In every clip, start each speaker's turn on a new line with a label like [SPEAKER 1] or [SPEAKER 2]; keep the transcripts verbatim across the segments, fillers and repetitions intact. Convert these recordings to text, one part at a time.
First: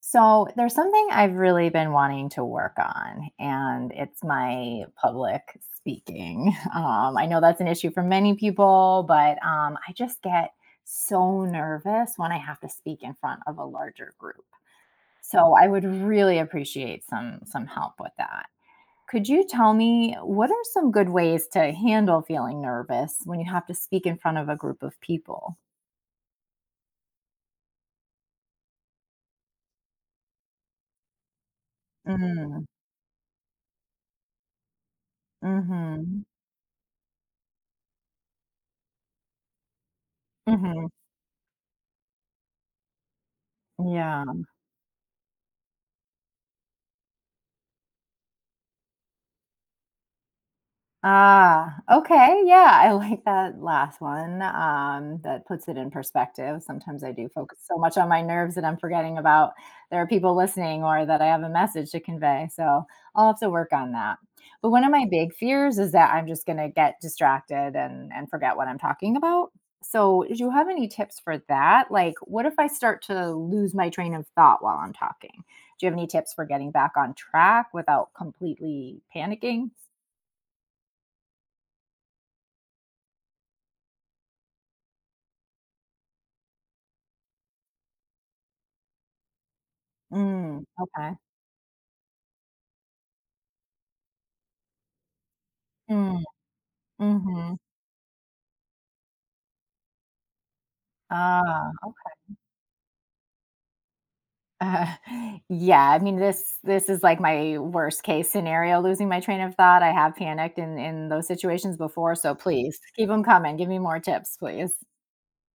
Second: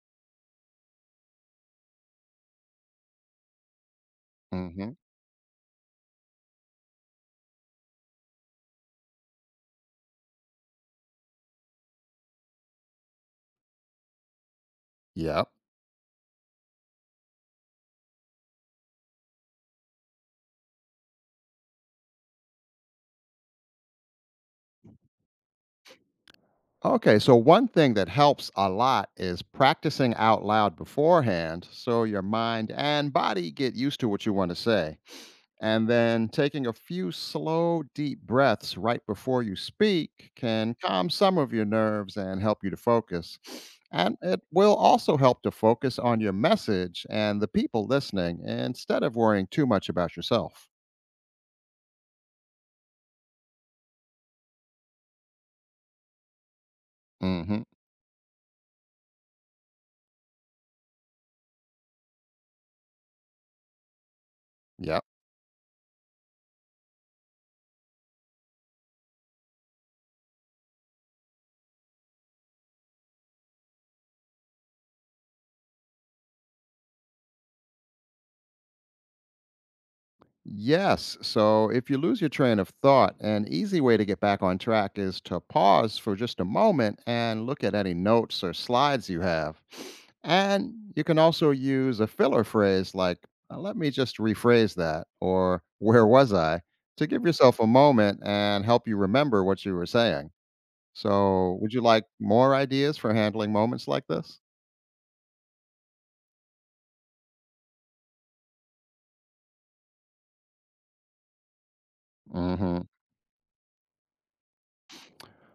[SPEAKER 1] So there's something I've really been wanting to work on, and it's my
[SPEAKER 2] hmm
[SPEAKER 1] public speaking. Um, I know that's an issue for many people, but um, I just get so nervous when I have to speak in front of a larger group.
[SPEAKER 2] Yeah.
[SPEAKER 1] So I would really appreciate some some help with that. Could you tell me, what are some good ways to handle feeling nervous when you have to speak in front of a group of people?
[SPEAKER 2] Okay. So, one thing that helps a lot is practicing out loud beforehand so your
[SPEAKER 1] Mm-hmm.
[SPEAKER 2] mind and body get used to what you want to say. And
[SPEAKER 1] Mm-hmm.
[SPEAKER 2] then taking a few slow, deep breaths right before you speak can
[SPEAKER 1] Mm-hmm.
[SPEAKER 2] calm some of your nerves and help you to focus. And
[SPEAKER 1] Yeah.
[SPEAKER 2] it will also help to focus on your message and the people listening instead of worrying too much about yourself.
[SPEAKER 1] Ah, okay, yeah, I like that last one, um, that puts it in perspective. Sometimes I do focus
[SPEAKER 2] hmm
[SPEAKER 1] so much on my nerves that I'm forgetting about there are people listening, or that I have a message to convey, so I'll have to work on that. But one of
[SPEAKER 2] Yeah.
[SPEAKER 1] my big fears is that I'm just gonna get distracted and and forget what I'm talking about. So, do you have any tips for that? Like, what if I start to lose my train of thought while I'm talking? Do you have any tips for getting back on track without completely panicking?
[SPEAKER 2] Yes. So if you lose your train of thought, an easy way to get back on track is to pause for just a moment and look at any notes or slides you have.
[SPEAKER 1] Mm,
[SPEAKER 2] And you
[SPEAKER 1] okay.
[SPEAKER 2] can also use a filler phrase like, "Uh, let me just rephrase that, or where
[SPEAKER 1] Mm,
[SPEAKER 2] was I, to give
[SPEAKER 1] mhm.
[SPEAKER 2] yourself a moment and help you remember what you were saying. So,
[SPEAKER 1] Ah,
[SPEAKER 2] would you like
[SPEAKER 1] okay.
[SPEAKER 2] more ideas for handling moments like this?
[SPEAKER 1] Uh, yeah, I mean, this this is like my worst case scenario, losing my train of thought. I have panicked in in those situations before, so please
[SPEAKER 2] Hmm.
[SPEAKER 1] keep them coming. Give me more tips, please.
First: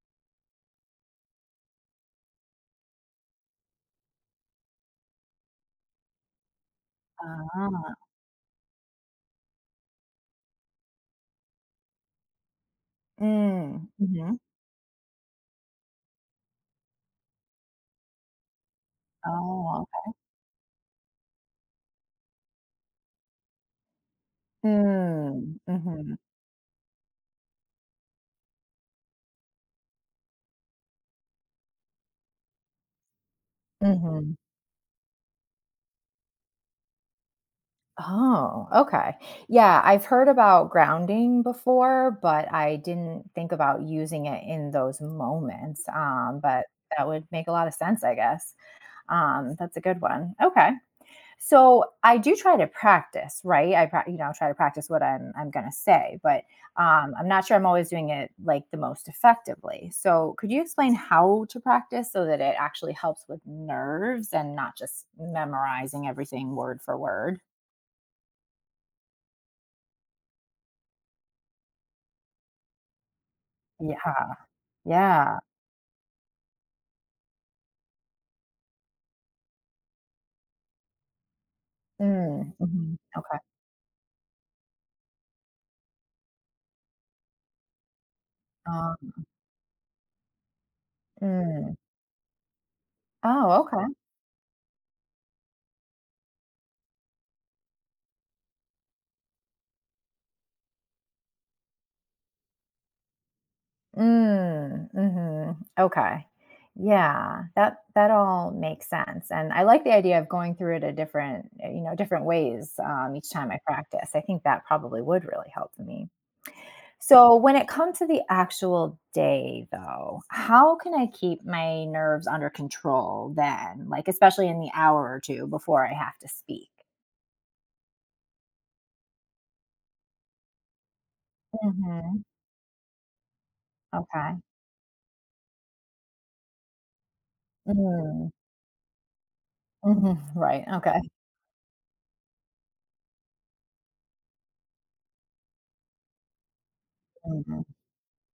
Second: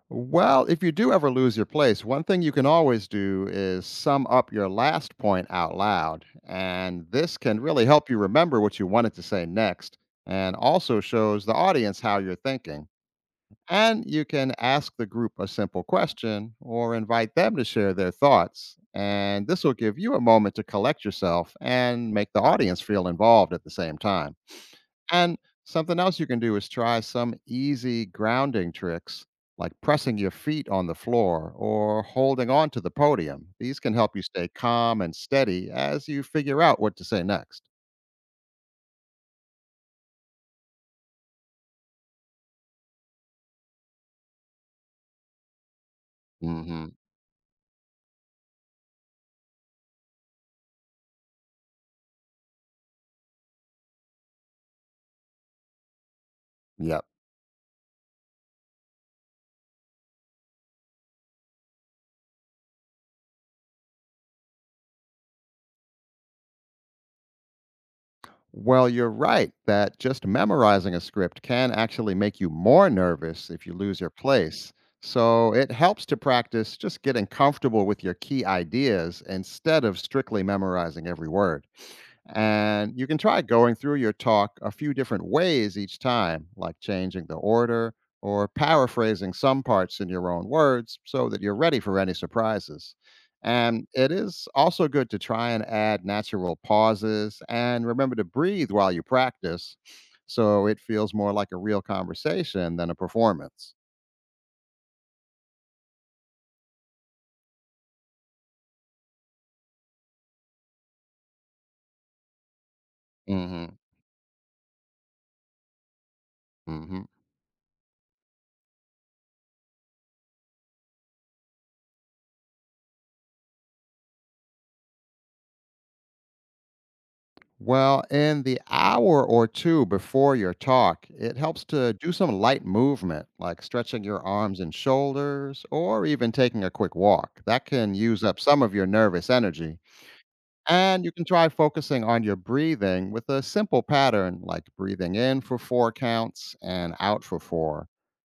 [SPEAKER 2] Well, if you do ever lose your place, one thing you can always do is sum up your last point out loud. And this can really
[SPEAKER 1] Ah,
[SPEAKER 2] help you remember what you wanted to say next and also shows the audience how you're thinking.
[SPEAKER 1] mm,
[SPEAKER 2] And you
[SPEAKER 1] mhm.
[SPEAKER 2] can ask the group a simple question or invite them to share their thoughts. And this will
[SPEAKER 1] Oh,
[SPEAKER 2] give you a moment to collect yourself and make the audience feel involved at the same time.
[SPEAKER 1] okay.
[SPEAKER 2] And
[SPEAKER 1] Mm,
[SPEAKER 2] something
[SPEAKER 1] mhm,
[SPEAKER 2] else you can do is try some easy grounding tricks like pressing your feet on the floor or holding on to the podium. These can help you
[SPEAKER 1] mhm.
[SPEAKER 2] stay calm and steady as you figure out what to say next.
[SPEAKER 1] Oh, okay. Yeah, I've heard about grounding before, but I didn't think about using it in those moments. Um, but
[SPEAKER 2] hmm
[SPEAKER 1] that would make a lot of sense, I guess. Um, that's a good one. Okay. So I do try to practice, right? I, pra- you know, Try to practice what I'm, I'm going to say, but
[SPEAKER 2] Yep.
[SPEAKER 1] um, I'm not sure I'm always doing it like the most effectively. So could you explain how to practice so that it actually helps with nerves and not just memorizing everything word for word?
[SPEAKER 2] Well, you're right that just memorizing a script can actually make you more nervous if you lose your
[SPEAKER 1] Yeah.
[SPEAKER 2] place.
[SPEAKER 1] Yeah.
[SPEAKER 2] So it helps to practice just getting comfortable with your key ideas instead of strictly memorizing every word.
[SPEAKER 1] Mm,
[SPEAKER 2] And
[SPEAKER 1] mhm.
[SPEAKER 2] you can
[SPEAKER 1] Okay.
[SPEAKER 2] try going through your talk a few different ways each time, like changing the order or
[SPEAKER 1] Um
[SPEAKER 2] paraphrasing some parts in your own words so that you're
[SPEAKER 1] Mm.
[SPEAKER 2] ready for any surprises.
[SPEAKER 1] Oh, okay.
[SPEAKER 2] And it is also good to try and add natural pauses and remember to breathe while you practice so it feels more like a real conversation than a performance.
[SPEAKER 1] Mm, mhm. Okay. Yeah, that that all makes sense, and I like the idea of going through it a different uh, you know, different ways, um, each time I
[SPEAKER 2] hmm
[SPEAKER 1] practice. I think that probably would really help me.
[SPEAKER 2] hmm
[SPEAKER 1] So when it comes to the actual day though, how can I keep my nerves under control then? Like, especially in the hour or two before I have to speak?
[SPEAKER 2] Well, in the hour or two before your talk, it helps to do
[SPEAKER 1] Mhm.
[SPEAKER 2] some light movement like stretching your
[SPEAKER 1] Okay.
[SPEAKER 2] arms and shoulders or even taking a quick walk. That can use
[SPEAKER 1] Mm.
[SPEAKER 2] up some of your nervous energy.
[SPEAKER 1] Mhm, right, okay.
[SPEAKER 2] And you can try focusing on your breathing with a simple pattern like breathing in for four counts and out for
[SPEAKER 1] Mhm.
[SPEAKER 2] four.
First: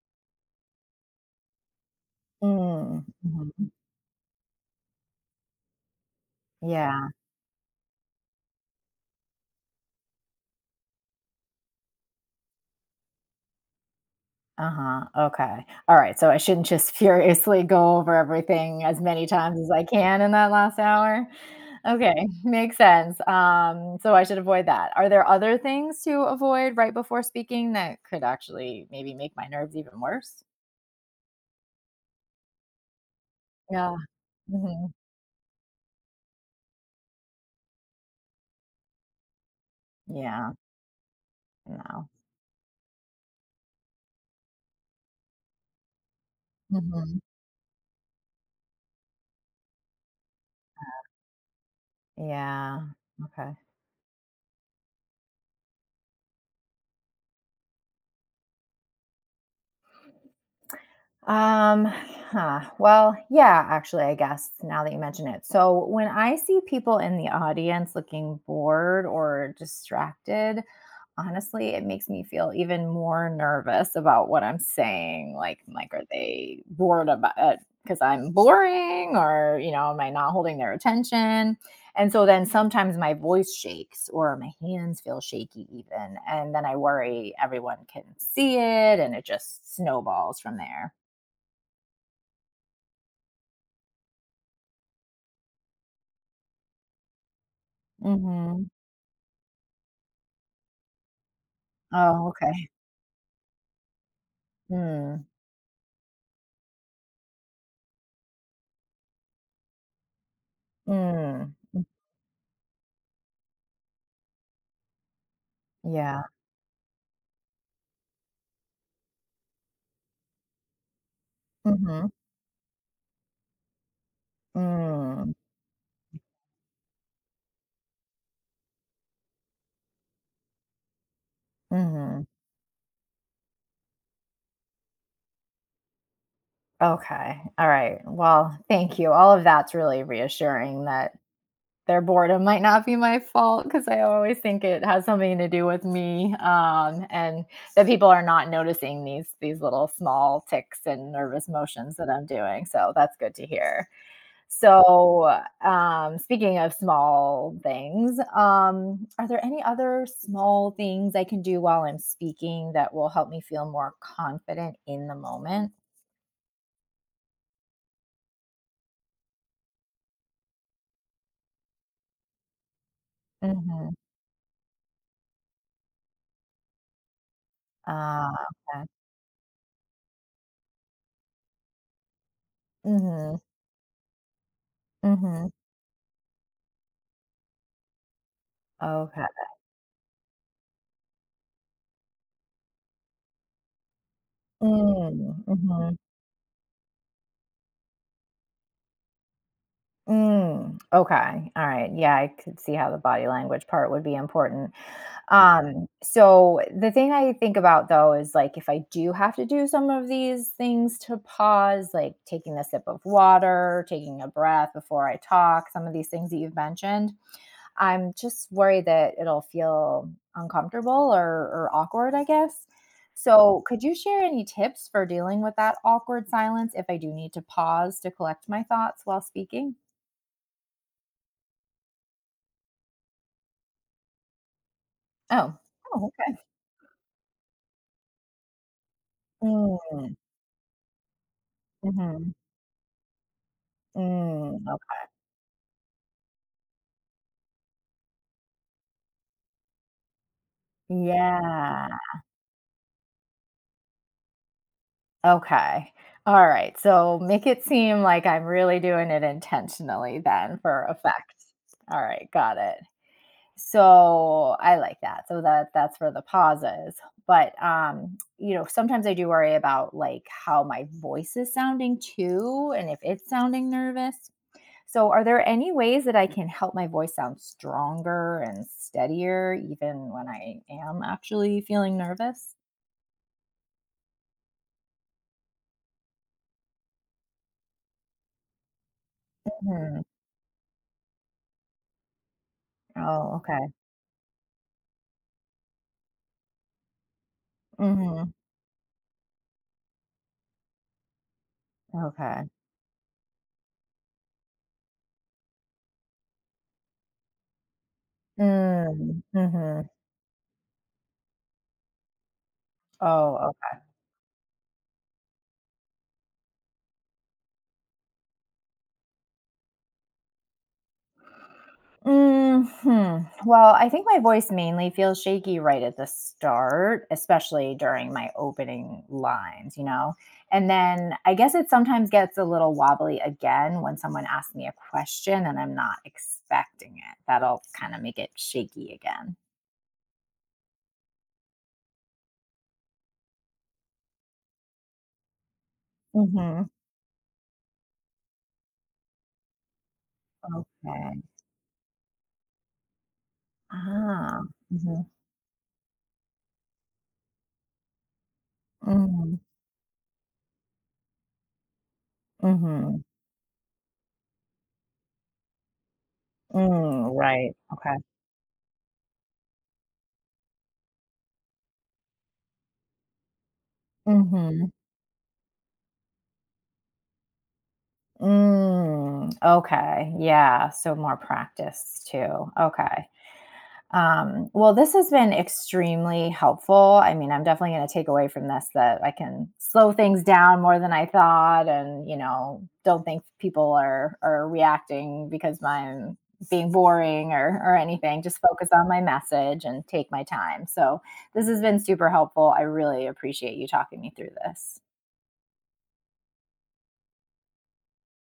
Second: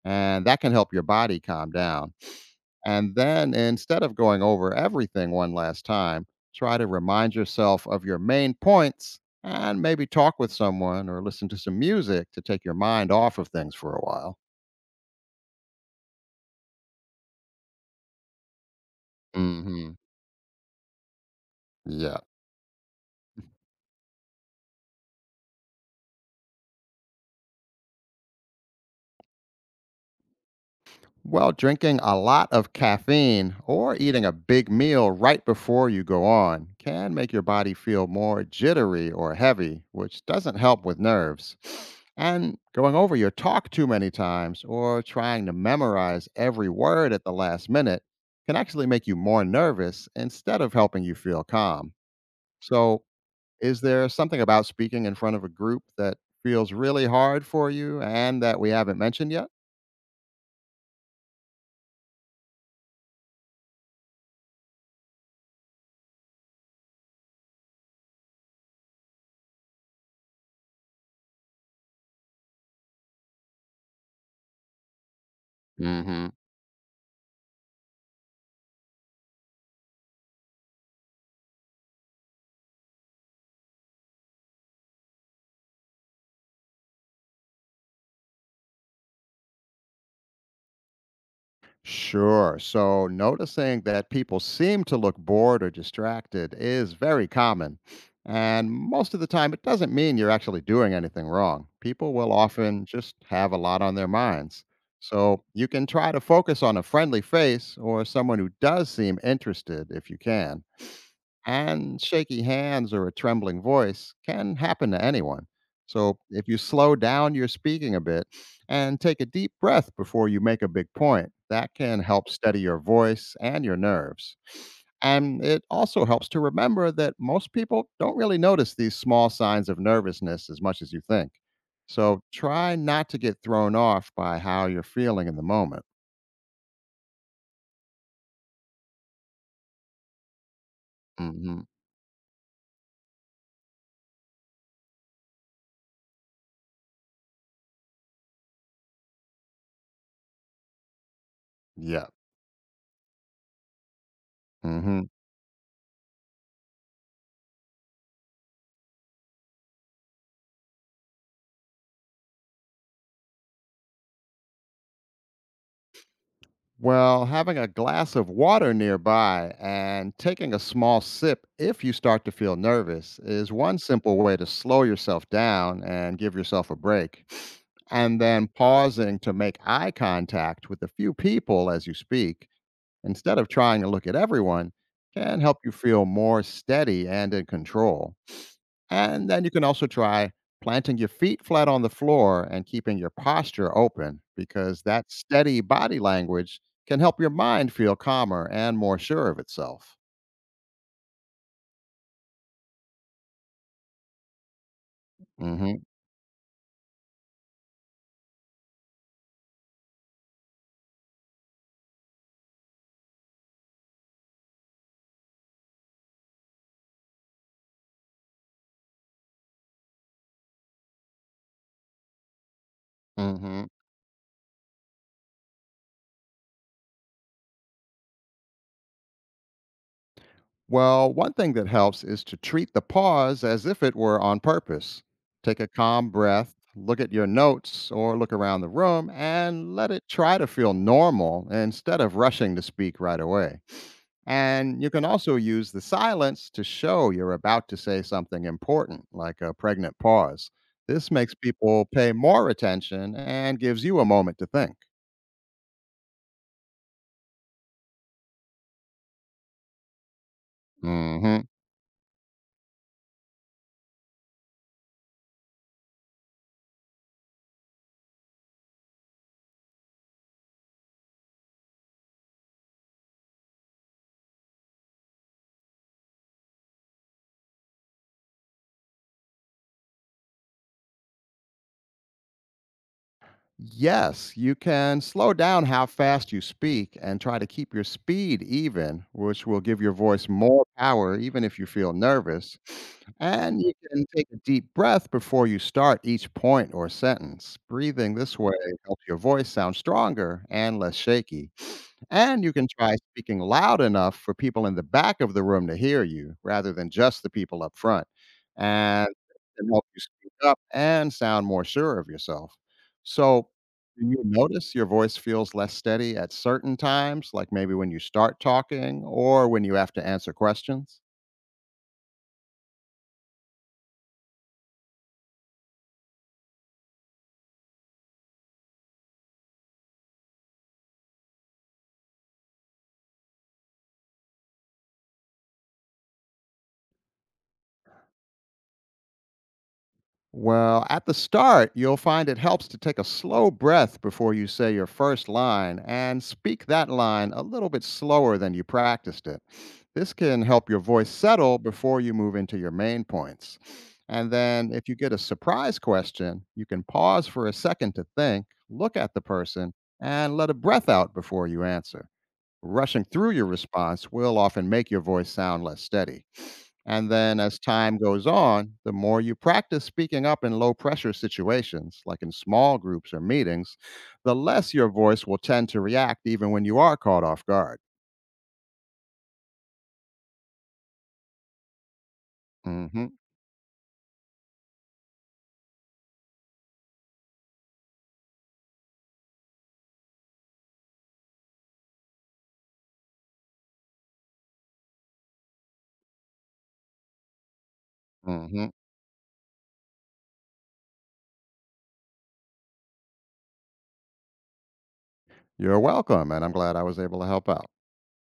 [SPEAKER 2] And that can help your body calm down.
[SPEAKER 1] Mm,
[SPEAKER 2] And then
[SPEAKER 1] mhm.
[SPEAKER 2] instead of going over everything one last time, try to
[SPEAKER 1] Yeah,
[SPEAKER 2] remind yourself of your main points and maybe talk with someone or listen to some music to take your mind off of things for a while.
[SPEAKER 1] uh-huh, okay. Alright, so I shouldn't just furiously go over everything as many times as I
[SPEAKER 2] hmm
[SPEAKER 1] can in that last hour? Okay,
[SPEAKER 2] Yeah.
[SPEAKER 1] makes sense, um, so I should avoid that. Are there other things to avoid right before speaking that could actually maybe make my nerves even worse?
[SPEAKER 2] Well, drinking a lot of caffeine or
[SPEAKER 1] Yeah,
[SPEAKER 2] eating a big
[SPEAKER 1] mhm.
[SPEAKER 2] meal right before you go on can make your body feel more jittery or heavy, which
[SPEAKER 1] Yeah,
[SPEAKER 2] doesn't help with nerves.
[SPEAKER 1] no.
[SPEAKER 2] And going over your talk too many times or trying to memorize every word
[SPEAKER 1] Mhm.
[SPEAKER 2] at the last minute can actually make you more nervous instead of helping you feel calm.
[SPEAKER 1] Yeah,
[SPEAKER 2] So,
[SPEAKER 1] okay.
[SPEAKER 2] is there something about speaking in front of a group that feels really hard for you and that we haven't mentioned yet?
[SPEAKER 1] Um, huh. Well, yeah, actually, I guess now that you mention it. So, when I see people in the audience looking bored or distracted, honestly, it makes me feel even more nervous about what I'm saying. Like, I'm like, are
[SPEAKER 2] hmm
[SPEAKER 1] they bored about it because I'm boring, or, you know, am I not holding their attention? And so then sometimes my voice shakes or my hands feel shaky, even. And then I worry everyone can see it and it just snowballs from there.
[SPEAKER 2] Sure. So noticing that people seem to look bored or distracted is very common.
[SPEAKER 1] Mhm.
[SPEAKER 2] And most of the time, it doesn't mean you're actually doing anything wrong. People
[SPEAKER 1] Oh,
[SPEAKER 2] will
[SPEAKER 1] okay.
[SPEAKER 2] often just have a lot on their minds.
[SPEAKER 1] Mm,
[SPEAKER 2] So you can try to focus on a friendly face or someone who does seem interested if you can,
[SPEAKER 1] mm,
[SPEAKER 2] and shaky hands or a trembling voice can happen to anyone. So
[SPEAKER 1] yeah.
[SPEAKER 2] if you slow down your speaking a bit and take a deep breath before you make a big point, that can
[SPEAKER 1] Mhm.
[SPEAKER 2] help steady your voice and your nerves.
[SPEAKER 1] Mm,
[SPEAKER 2] And it also helps to remember that most people don't really notice these small signs of nervousness as much as you think. So
[SPEAKER 1] mhm.
[SPEAKER 2] try not to get thrown off by how you're feeling in the moment.
[SPEAKER 1] Okay. All right. Well, thank you. All of that's really reassuring that
[SPEAKER 2] hmm
[SPEAKER 1] their boredom might not be my fault, because I always think it has something to do with me, um, and that people are not noticing these these little small ticks and nervous motions
[SPEAKER 2] Yeah.
[SPEAKER 1] that I'm doing. So that's good to hear.
[SPEAKER 2] hmm
[SPEAKER 1] So, um, speaking of small things, um, are there any other small things I can do while I'm speaking that will help me feel more confident in the moment?
[SPEAKER 2] Well, having a glass of water nearby and taking a small sip if you start to feel nervous is one
[SPEAKER 1] Mhm.
[SPEAKER 2] simple way to slow yourself down and give yourself a break. And
[SPEAKER 1] Ah,
[SPEAKER 2] then
[SPEAKER 1] okay.
[SPEAKER 2] pausing to make eye contact with a few people as you speak, instead
[SPEAKER 1] Mhm,
[SPEAKER 2] of trying to look at everyone, can
[SPEAKER 1] mhm.
[SPEAKER 2] help you feel more steady and in control.
[SPEAKER 1] Okay.
[SPEAKER 2] And then you can also try planting your feet flat on the floor and keeping your posture open because that
[SPEAKER 1] Mm,
[SPEAKER 2] steady
[SPEAKER 1] mhm,
[SPEAKER 2] body language can help your mind feel calmer and more sure of itself.
[SPEAKER 1] mm, okay, alright, yeah, I could see how the body language part would be important.
[SPEAKER 2] hmm
[SPEAKER 1] Um, so the thing I think about though is like, if I do have to do some of these things to pause, like taking a sip of water, taking a breath before I talk, some of these things that you've mentioned, I'm just worried that it'll feel uncomfortable or, or awkward, I guess. So
[SPEAKER 2] hmm
[SPEAKER 1] could you share any tips for dealing with that awkward silence if I do need to pause to collect my thoughts while speaking?
[SPEAKER 2] Well, one thing that helps is to treat the pause as if it were on purpose.
[SPEAKER 1] Oh,
[SPEAKER 2] Take a
[SPEAKER 1] oh
[SPEAKER 2] calm
[SPEAKER 1] okay.
[SPEAKER 2] breath, look at your notes or look around the room, and let it
[SPEAKER 1] Mm,
[SPEAKER 2] try to feel normal instead of
[SPEAKER 1] mhm,
[SPEAKER 2] rushing to speak right away.
[SPEAKER 1] mm,
[SPEAKER 2] And you can
[SPEAKER 1] okay.
[SPEAKER 2] also use the silence to show you're about to say something important, like a pregnant pause. This makes people
[SPEAKER 1] Yeah.
[SPEAKER 2] pay more attention and gives you a moment to think.
[SPEAKER 1] Okay. All right. So make it seem like I'm really doing it intentionally then for effect.
[SPEAKER 2] hmm
[SPEAKER 1] All right, got it. So I like that. So that that's for the pauses. But um, you know, sometimes I do worry about like how my voice is sounding too and if it's sounding nervous. So are there any ways that I can help my voice sound stronger and steadier even when I am actually feeling nervous?
[SPEAKER 2] Yes, you can slow down how fast you speak and try to keep your speed even, which will give your
[SPEAKER 1] Mhm.
[SPEAKER 2] voice more power, even if you feel nervous.
[SPEAKER 1] Oh,
[SPEAKER 2] And you
[SPEAKER 1] okay.
[SPEAKER 2] can take a deep breath before you start each point or sentence. Breathing
[SPEAKER 1] Hmm.
[SPEAKER 2] this way helps your voice sound stronger and less shaky. And
[SPEAKER 1] Okay.
[SPEAKER 2] you can try speaking loud enough for people in the back of the room to hear you rather than just the people up front, and
[SPEAKER 1] Mm,
[SPEAKER 2] can help
[SPEAKER 1] mhm.
[SPEAKER 2] you speak up and sound more sure of yourself.
[SPEAKER 1] Oh,
[SPEAKER 2] So,
[SPEAKER 1] okay.
[SPEAKER 2] do you notice your voice feels less steady at certain times, like maybe when you start talking or when you have to answer questions?
[SPEAKER 1] Mhm. Well, I think my voice mainly feels shaky right at the start, especially during my opening lines, you know? And then I guess it sometimes gets a little wobbly again when someone asks me a question and I'm not expecting it. That'll kind of make it shaky again.
[SPEAKER 2] Well, at the start, you'll find it helps to take a slow breath before you say your first line and speak
[SPEAKER 1] Mhm.
[SPEAKER 2] that line a little bit slower than you practiced it. This can help your voice
[SPEAKER 1] Okay.
[SPEAKER 2] settle before you move into your main points. And
[SPEAKER 1] Ah.
[SPEAKER 2] then, if you
[SPEAKER 1] Mhm.
[SPEAKER 2] get a surprise question, you can pause for a second to think, look at the
[SPEAKER 1] Mhm.
[SPEAKER 2] person, and let a breath out before you answer.
[SPEAKER 1] Mhm.
[SPEAKER 2] Rushing through your response will often make your voice sound less steady. And
[SPEAKER 1] Mm,
[SPEAKER 2] then
[SPEAKER 1] right.
[SPEAKER 2] as
[SPEAKER 1] Okay.
[SPEAKER 2] time goes on, the more you practice speaking up in low pressure situations, like in small groups or meetings, the
[SPEAKER 1] Mhm.
[SPEAKER 2] less your voice will tend to react even when you are caught off guard.
[SPEAKER 1] Mm, okay. Yeah. So more practice too. Okay.
[SPEAKER 2] hmm
[SPEAKER 1] Um, well, this has been extremely helpful. I mean, I'm definitely going to take away from this that I can slow things down more than I thought, and you know, don't think people are are reacting because I'm being boring or or anything. Just
[SPEAKER 2] hmm
[SPEAKER 1] focus on my message and take my time. So this has been super helpful. I really appreciate you talking me through this.
[SPEAKER 2] You're welcome. And I'm glad I was able to help out.